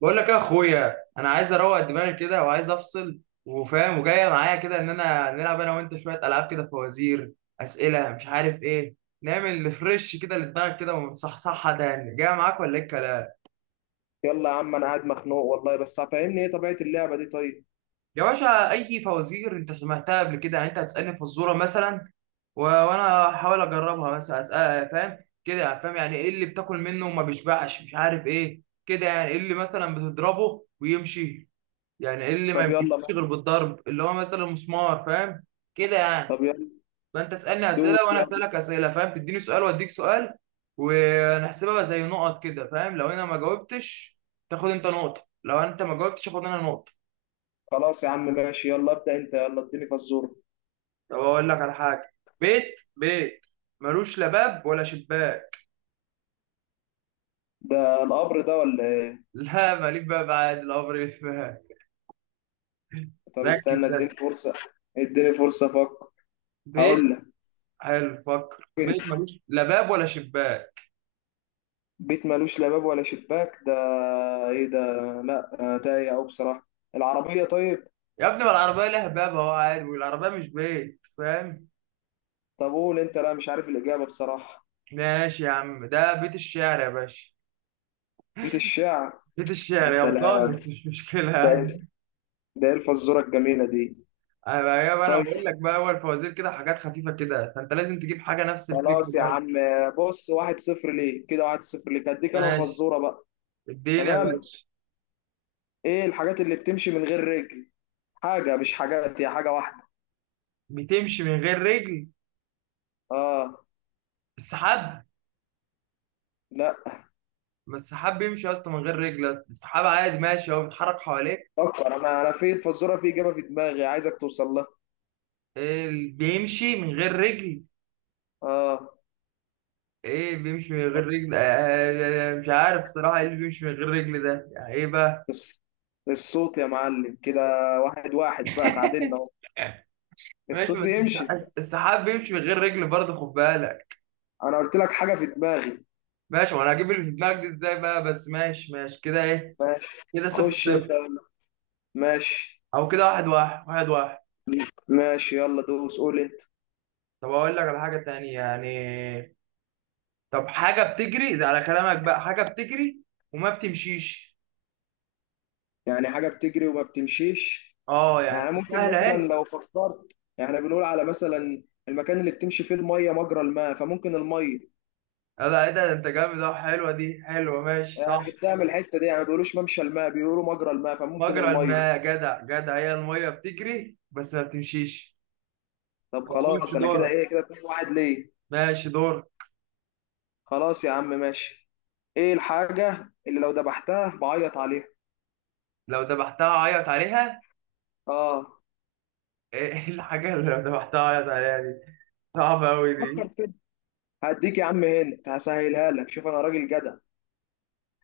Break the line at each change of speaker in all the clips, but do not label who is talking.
بقول لك يا اخويا، انا عايز اروق دماغي كده وعايز افصل، وفاهم وجايه معايا كده ان انا نلعب انا وانت شويه العاب كده، فوازير، اسئله مش عارف ايه. نعمل ريفرش كده لدماغك كده ونصحصحها تاني، جاي معاك ولا ايه الكلام؟
يلا يا عم، انا قاعد مخنوق والله، بس فاهمني ايه طبيعة اللعبة دي؟ طيب.
يا باشا، اي فوازير انت سمعتها قبل كده، يعني انت هتسالني فزوره مثلا وانا هحاول اجربها، مثلا اسال فاهم كده يعني، فاهم يعني ايه اللي بتاكل منه وما بيشبعش، مش عارف ايه كده. يعني ايه اللي مثلا بتضربه ويمشي، يعني إيه اللي ما
طب يلا
بيمشيش
بقى.
غير بالضرب، اللي هو مثلا مسمار، فاهم كده يعني.
طب يلا.
فانت اسالني اسئله
دوس
وانا
يلا.
اسالك اسئله، فاهم، تديني سؤال واديك سؤال، ونحسبها زي نقط كده، فاهم. لو انا ما جاوبتش تاخد انت نقطه، لو انت ما جاوبتش اخد انا نقطه.
خلاص يا عم، ماشي. يلا ابدأ انت، يلا اديني فزورة.
طب اقول لك على حاجه. بيت، بيت ملوش لا باب ولا شباك.
ده القبر ده ولا ايه؟
لا ماليك باب عادي، الامر يتفهم.
طب
ركز
استنى، اديني
بس.
فرصة. اديني فرصة افكر. هقول
بيت.
لك.
حلو، فكر، بيت
ممكن.
ملوش لا باب ولا شباك.
بيت ملوش لا باب ولا شباك ده؟ ايه ده؟ لا، تايه او بصراحة. العربية؟ طيب.
يا ابني ما العربيه لها باب اهو عادي، والعربيه مش بيت، فاهم.
طب قول انت، لا مش عارف الإجابة بصراحة.
ماشي يا عم، ده بيت الشعر يا باشا.
بيت الشعر.
بيت
يا
الشعر يا
سلام.
بضان، بس مش مشكلة
ده
يعني.
إيه؟ ده ايه الفزورة الجميلة دي؟
أنا بقى أنا
طيب.
بقول لك بقى، أول فوازير كده حاجات خفيفة كده، فأنت لازم تجيب حاجة نفس الفكر
خلاص يا
برضه.
عم. بص، 1-0 ليه كده، 1-0 ليك. هديك انا
ماشي،
فزوره بقى.
اديني يا
تمام.
باشا.
ايه الحاجات اللي بتمشي من غير رجل؟ حاجه، مش حاجات، هي حاجه واحده.
بتمشي من غير رجل؟
اه.
السحاب.
لا.
ما السحاب بيمشي يا اسطى من غير رجل، السحاب عادي ماشي، هو بيتحرك حواليك.
فكر. انا في الفزوره، في اجابه في دماغي عايزك توصل لها.
إيه اللي بيمشي من غير رجل؟
اه.
ايه بيمشي من غير رجل؟ مش عارف صراحة، ايه اللي بيمشي من غير رجل ده، يعني ايه بقى.
الص- الصوت يا معلم كده. 1-1 بقى، تعادلنا اهو.
ماشي
الصوت
بس.
بيمشي.
السحاب بيمشي من غير رجل برضه، خد بالك.
انا قلت لك حاجه في دماغي.
ماشي، وانا هجيب اللي في دماغك دي ازاي بقى؟ بس ماشي، ماشي كده، ايه.
ماشي.
كده صفر
خش انت.
صفر،
ماشي.
او كده واحد واحد، واحد واحد.
ماشي، يلا دوس قول انت.
طب اقول لك على حاجة تانية يعني. طب حاجة بتجري، ده على كلامك بقى، حاجة بتجري وما بتمشيش.
يعني حاجه بتجري وما بتمشيش.
اه يعني
يعني ممكن
سهلة
مثلا
اهي.
لو فكرت، يعني إحنا بنقول على مثلا المكان اللي بتمشي فيه الميه مجرى الماء، فممكن الميه.
لا ايه ده، ده انت جامد اهو، حلوة دي حلوة، ماشي
يعني
صح.
جبتها من الحته دي، يعني ما بيقولوش ممشى الماء، بيقولوا مجرى الماء، فممكن
مجرى
الميه.
الماء، جدع جدع، هي المية بتجري بس ما بتمشيش.
طب
خش
خلاص، انا كده
دورك،
ايه؟ كده 2 واحد ليه.
ماشي دور.
خلاص يا عم ماشي. ايه الحاجه اللي لو ذبحتها بعيط عليها؟
لو ذبحتها عيط عليها؟
اه.
ايه الحاجة اللي ذبحتها اعيط عليها دي، صعبة أوي
فكر
دي.
كده. هديك يا عم هنت، هسهلها لك. شوف انا راجل جدع.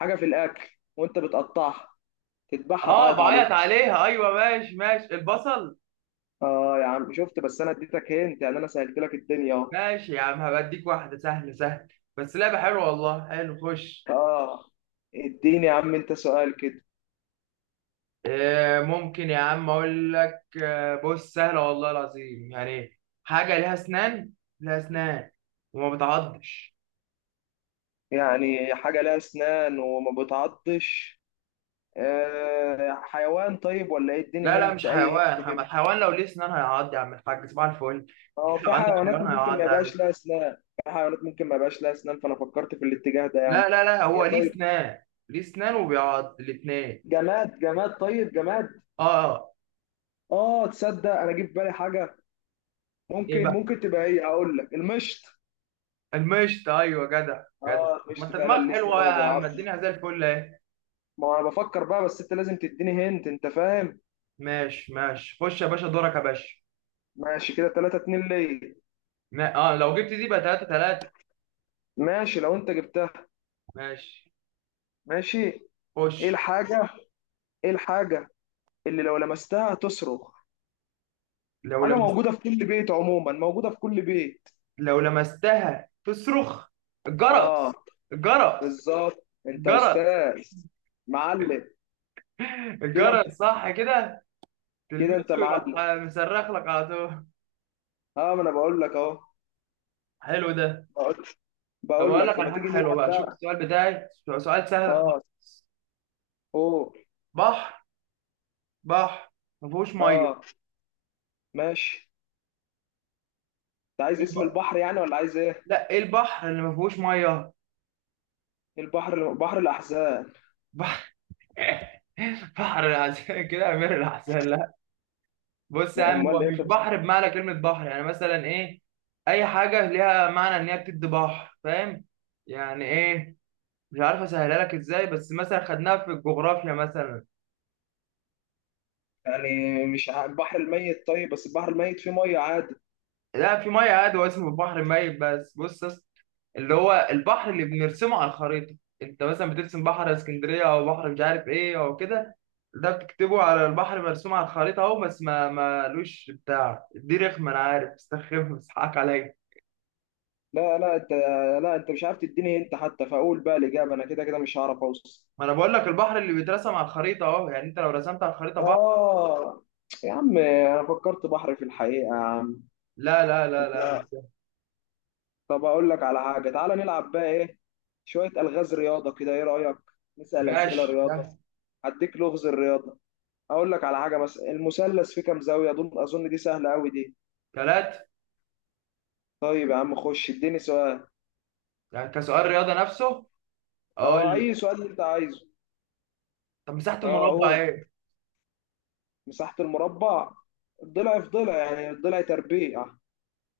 حاجه في الاكل. وانت بتقطعها. تذبحها
اه
تعيط عليها.
بعيط عليها، ايوه ماشي ماشي، البصل.
اه يا عم، شفت؟ بس انا اديتك هنت، يعني انا سهلت لك الدنيا اهو.
ماشي يا عم، هبديك واحدة سهل سهل، بس لعبة حلوة والله، حلو خش.
اه. اديني يا عم انت سؤال كده.
إيه ممكن يا عم اقول لك، بص سهلة والله العظيم، يعني حاجة ليها اسنان، ليها اسنان وما بتعضش.
يعني حاجة لها اسنان وما بتعضش. آه، حيوان طيب ولا ايه؟
لا
اديني
لا
هنت،
مش
اي هنت
حيوان، حم-
كده.
الحيوان لو ليه اسنان هيعض يا عم الحاج، صباح الفل.
اه، في
لو عندك حيوان
حيوانات ممكن ما
هيعض عادي.
يبقاش لها اسنان. في حيوانات ممكن ما يبقاش لها اسنان، فانا فكرت في الاتجاه ده
لا
يعني.
لا لا، هو
هي؟
ليه
طيب.
اسنان، ليه اسنان وبيعض الاتنين.
جماد، جماد؟ طيب، جماد.
اه.
اه. تصدق انا جه في بالي حاجة.
ايه
ممكن
بقى؟
ممكن تبقى ايه؟ هقول لك المشط.
المشط، ايوه جدع جدع.
اه،
ما
المشط
انت
فعلا
دماغك
ليه اسنان
حلوه يا
وما
عم،
بيعضش.
الدنيا زي الفل اهي.
ما انا بفكر بقى، بس انت لازم تديني هنت، انت فاهم.
ماشي ماشي، خش يا باشا دورك يا باشا.
ماشي. كده 3-2 ليا.
ما... اه لو جبت دي بقى 3 3.
ماشي لو انت جبتها.
ماشي
ماشي.
خش.
ايه الحاجة؟ ايه الحاجة اللي لو لمستها تصرخ؟
لو
حاجة
لمست
موجودة في كل بيت، عموما موجودة في كل بيت.
لو لمستها تصرخ؟
اه.
الجرس. الجرس.
بالظبط، انت
الجرس.
استاذ. معلم. كده انت.
الجرس صح كده،
كده
تلمسه
انت
يروح
معلم.
مصرخ لك على طول.
اه، ما انا بقول لك اهو.
حلو ده.
بقول.
طب
بقول
اقول لك
لك
على
لما
حاجه
تيجي
حلوه
نلعب
بقى، شوف
بقى.
السؤال بتاعي، سؤال سهل
اه.
خالص.
اوه.
بحر، بحر ما فيهوش ميه.
اه. ماشي. انت عايز اسم البحر يعني ولا عايز ايه؟
لا، ايه البحر اللي ما فيهوش ميه؟
البحر، بحر الاحزان.
بحر. بحر العسل كده، امير العسل، لا. بص يا
لا؟
عم،
امال
هو
ايه
مش
طب؟
بحر بمعنى كلمه بحر، يعني مثلا ايه، اي حاجه ليها معنى ان هي بتدي بحر، فاهم يعني ايه. مش عارف اسهلها لك ازاي، بس مثلا خدناها في الجغرافيا مثلا.
يعني مش البحر الميت؟ طيب بس البحر الميت فيه ميه عادي.
لا في ميه عادي، هو اسمه البحر ميت بس. بص يا اسطى، اللي هو البحر اللي بنرسمه على الخريطه، انت مثلا بترسم بحر اسكندريه او بحر مش عارف ايه او كده، ده بتكتبه على البحر مرسوم على الخريطه اهو، بس ما مالوش بتاع دي رخمه، انا عارف استخف بس حقك عليا.
لا لا، انت. لا، انت مش عارف تديني انت، حتى فاقول بقى الاجابه. انا كده كده مش هعرف اوصل.
ما انا بقول لك، البحر اللي بيترسم على الخريطه اهو، يعني انت لو رسمت على الخريطه بحر.
اه يا عم، انا فكرت بحر في الحقيقه يا عم.
لا لا لا لا، مش
انت.
ده.
طب اقول لك على حاجه، تعالى نلعب بقى ايه، شويه الغاز رياضه كده، ايه رايك؟ نسال اسئله
ماشي
رياضه.
ده.
هديك لغز الرياضه. اقول لك على حاجه مثلا، المثلث فيه كام زاويه؟ اظن دي سهله قوي دي.
ثلاثة.
طيب يا عم، خش اديني سؤال.
يعني كسؤال رياضه نفسه،
اه،
اقول.
اي سؤال اللي انت عايزه.
طب مساحه
اه.
المربع
اوه.
ايه؟
مساحه المربع، الضلع في ضلع، يعني الضلع تربيع.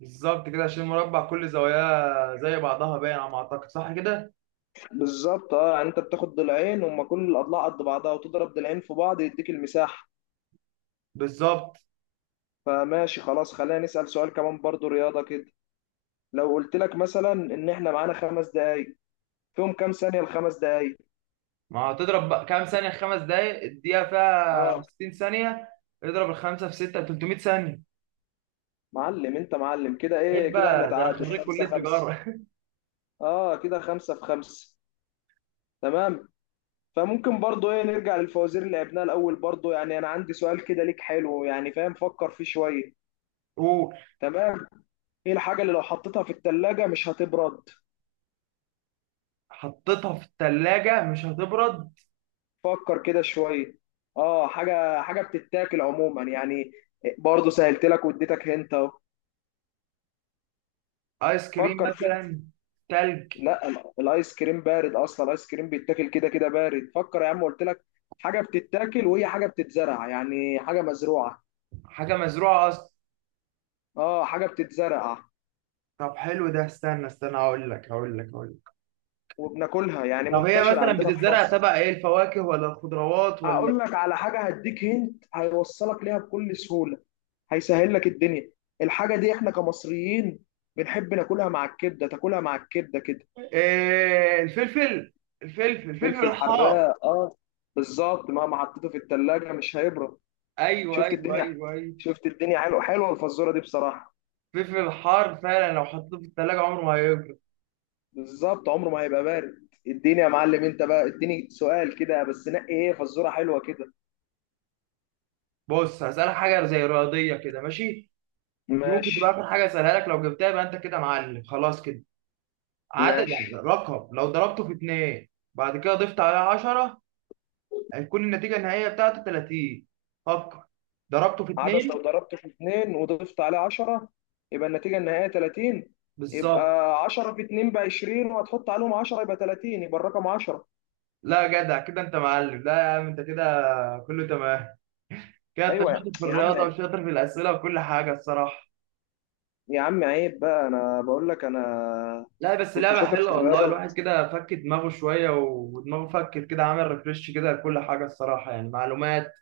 بالظبط كده، عشان المربع كل زواياه زي بعضها، باين على ما اعتقد، صح كده.
بالظبط. اه يعني انت بتاخد ضلعين، هما كل الاضلاع قد بعضها، وتضرب ضلعين في بعض يديك المساحه.
بالظبط.
فماشي خلاص، خلينا نسال سؤال كمان برضو رياضه كده. لو قلت لك مثلا ان احنا معانا 5 دقايق، فيهم كام ثانيه الخمس دقايق؟
ما هتضرب بقى، كام ثانيه خمس دقايق، الدقيقه فيها
اه.
60 ثانيه، اضرب الخمسه في سته، 300 ثانيه.
معلم، انت معلم. كده ايه
عيب
كده؟ احنا
بقى، ده انا
تعادل
خريج
خمسة
كليه
خمسة
تجاره.
اه، كده خمسة في خمسة. تمام. فممكن برضو ايه، نرجع للفوازير اللي لعبناها الاول برضو، يعني انا عندي سؤال كده ليك حلو، يعني فاهم، فكر فيه شويه. تمام. ايه الحاجه اللي لو حطيتها في الثلاجه مش هتبرد؟
وحطيتها في الثلاجه مش هتبرد؟
فكر كده شويه. اه، حاجه بتتاكل عموما يعني. برضه سهلت لك واديتك هنت اهو.
ايس كريم
فكر كده.
مثلا، تلج.
لا، الايس كريم بارد اصلا، الايس كريم بيتاكل كده كده بارد. فكر يا عم، قلت لك حاجه بتتاكل وهي حاجه بتتزرع، يعني حاجه مزروعه.
حاجه مزروعه اصلا.
اه، حاجه بتتزرع
طب حلو ده، استنى استنى، هقول لك.
وبناكلها، يعني
طب هي
منتشر
مثلا
عندنا في
بتتزرع
مصر.
تبع ايه، الفواكه ولا الخضروات؟
هقول لك على حاجه هديك هنت هيوصلك ليها بكل سهوله، هيسهل لك الدنيا. الحاجه دي احنا كمصريين بنحب ناكلها مع الكبده، تاكلها مع الكبده كده.
الفلفل، الفلفل، الفلفل
فلفل
الحار.
حراق، اه. بالظبط، مهما حطيته في التلاجة مش هيبرد.
ايوه
شفت
ايوه
الدنيا؟
ايوه ايوه.
شفت الدنيا؟ حلوه، حلوه الفزوره دي بصراحه.
الفلفل الحار فعلا لو حطيته في التلاجة عمره ما هيبرد.
بالظبط، عمره ما هيبقى بارد. اديني يا معلم انت بقى، اديني سؤال كده بس، نقي ايه فزوره حلوه كده.
بص هسألك حاجة زي رياضية كده، ماشي. دي ممكن تبقى
ماشي.
آخر حاجة أسألها لك، لو جبتها يبقى أنت كده معلم خلاص كده. عدد يعني
ماشي.
رقم، لو ضربته في اتنين بعد كده ضفت عليه 10، هيكون النتيجة النهائية بتاعته 30. فكر، ضربته في
عدد
اتنين.
لو ضربته في 2 وضفت عليه 10، يبقى النتيجه النهائيه 30. يبقى
بالظبط.
10 في 2 ب 20، وهتحط عليهم 10 يبقى 30، يبقى الرقم 10.
لا جدع كده أنت معلم، لا يا عم أنت كده، كله تمام. كده انت
ايوه يا
شاطر في
يا عم.
الرياضه وشاطر في الاسئله وكل حاجه الصراحه.
يا عم، عيب بقى، انا بقول لك انا
لا بس
كنت
لعبه
شاطر في
حلوه والله،
الرياضه.
الواحد كده فك دماغه شويه، ودماغه فكت كده، عمل ريفريش كده لكل حاجه الصراحه، يعني معلومات،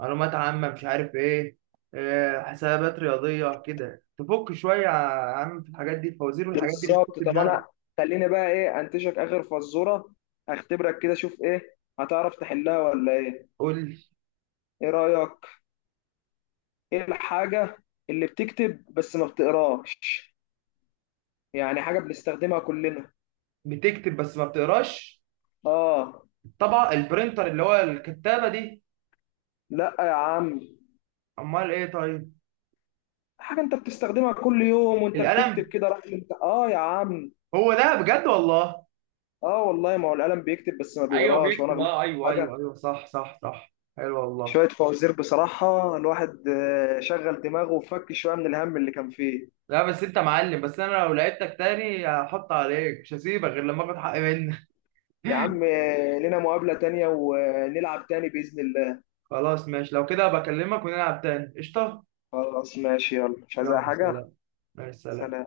معلومات عامه مش عارف ايه، حسابات رياضيه كده، تفك شويه يا عم في الحاجات دي، الفوازير والحاجات دي
بالظبط.
بتكتب
طب
دماغك.
انا، خليني بقى ايه انتشك اخر فزوره، اختبرك كده، شوف ايه هتعرف تحلها ولا ايه.
قول لي.
ايه رايك؟ ايه الحاجه اللي بتكتب بس ما بتقراش؟ يعني حاجه بنستخدمها كلنا.
بتكتب بس ما بتقراش؟
اه.
طبعا البرينتر، اللي هو الكتابه دي.
لا يا عم.
امال ايه طيب؟
حاجه انت بتستخدمها كل يوم وانت بتكتب
القلم.
كده، راح انت، اه يا عم.
هو ده بجد والله.
اه، والله، ما هو القلم بيكتب بس ما
ايوه
بيقراش، وانا
بيكتب،
غلطت
اه
في
ايوه
حاجه.
ايوه ايوه، صح صح صح، حلو والله.
شوية فوازير بصراحة، الواحد شغل دماغه وفك شوية من الهم اللي كان فيه.
لا بس انت معلم، بس انا لو لعبتك تاني هحط عليك، مش هسيبك غير لما اخد حقي منك.
يا عم، لنا مقابلة تانية ونلعب تاني بإذن الله.
خلاص ماشي، لو كده بكلمك ونلعب تاني، قشطه.
خلاص ماشي، يلا مش عايز أي
يلا
حاجة.
سلام، مع السلامه.
سلام.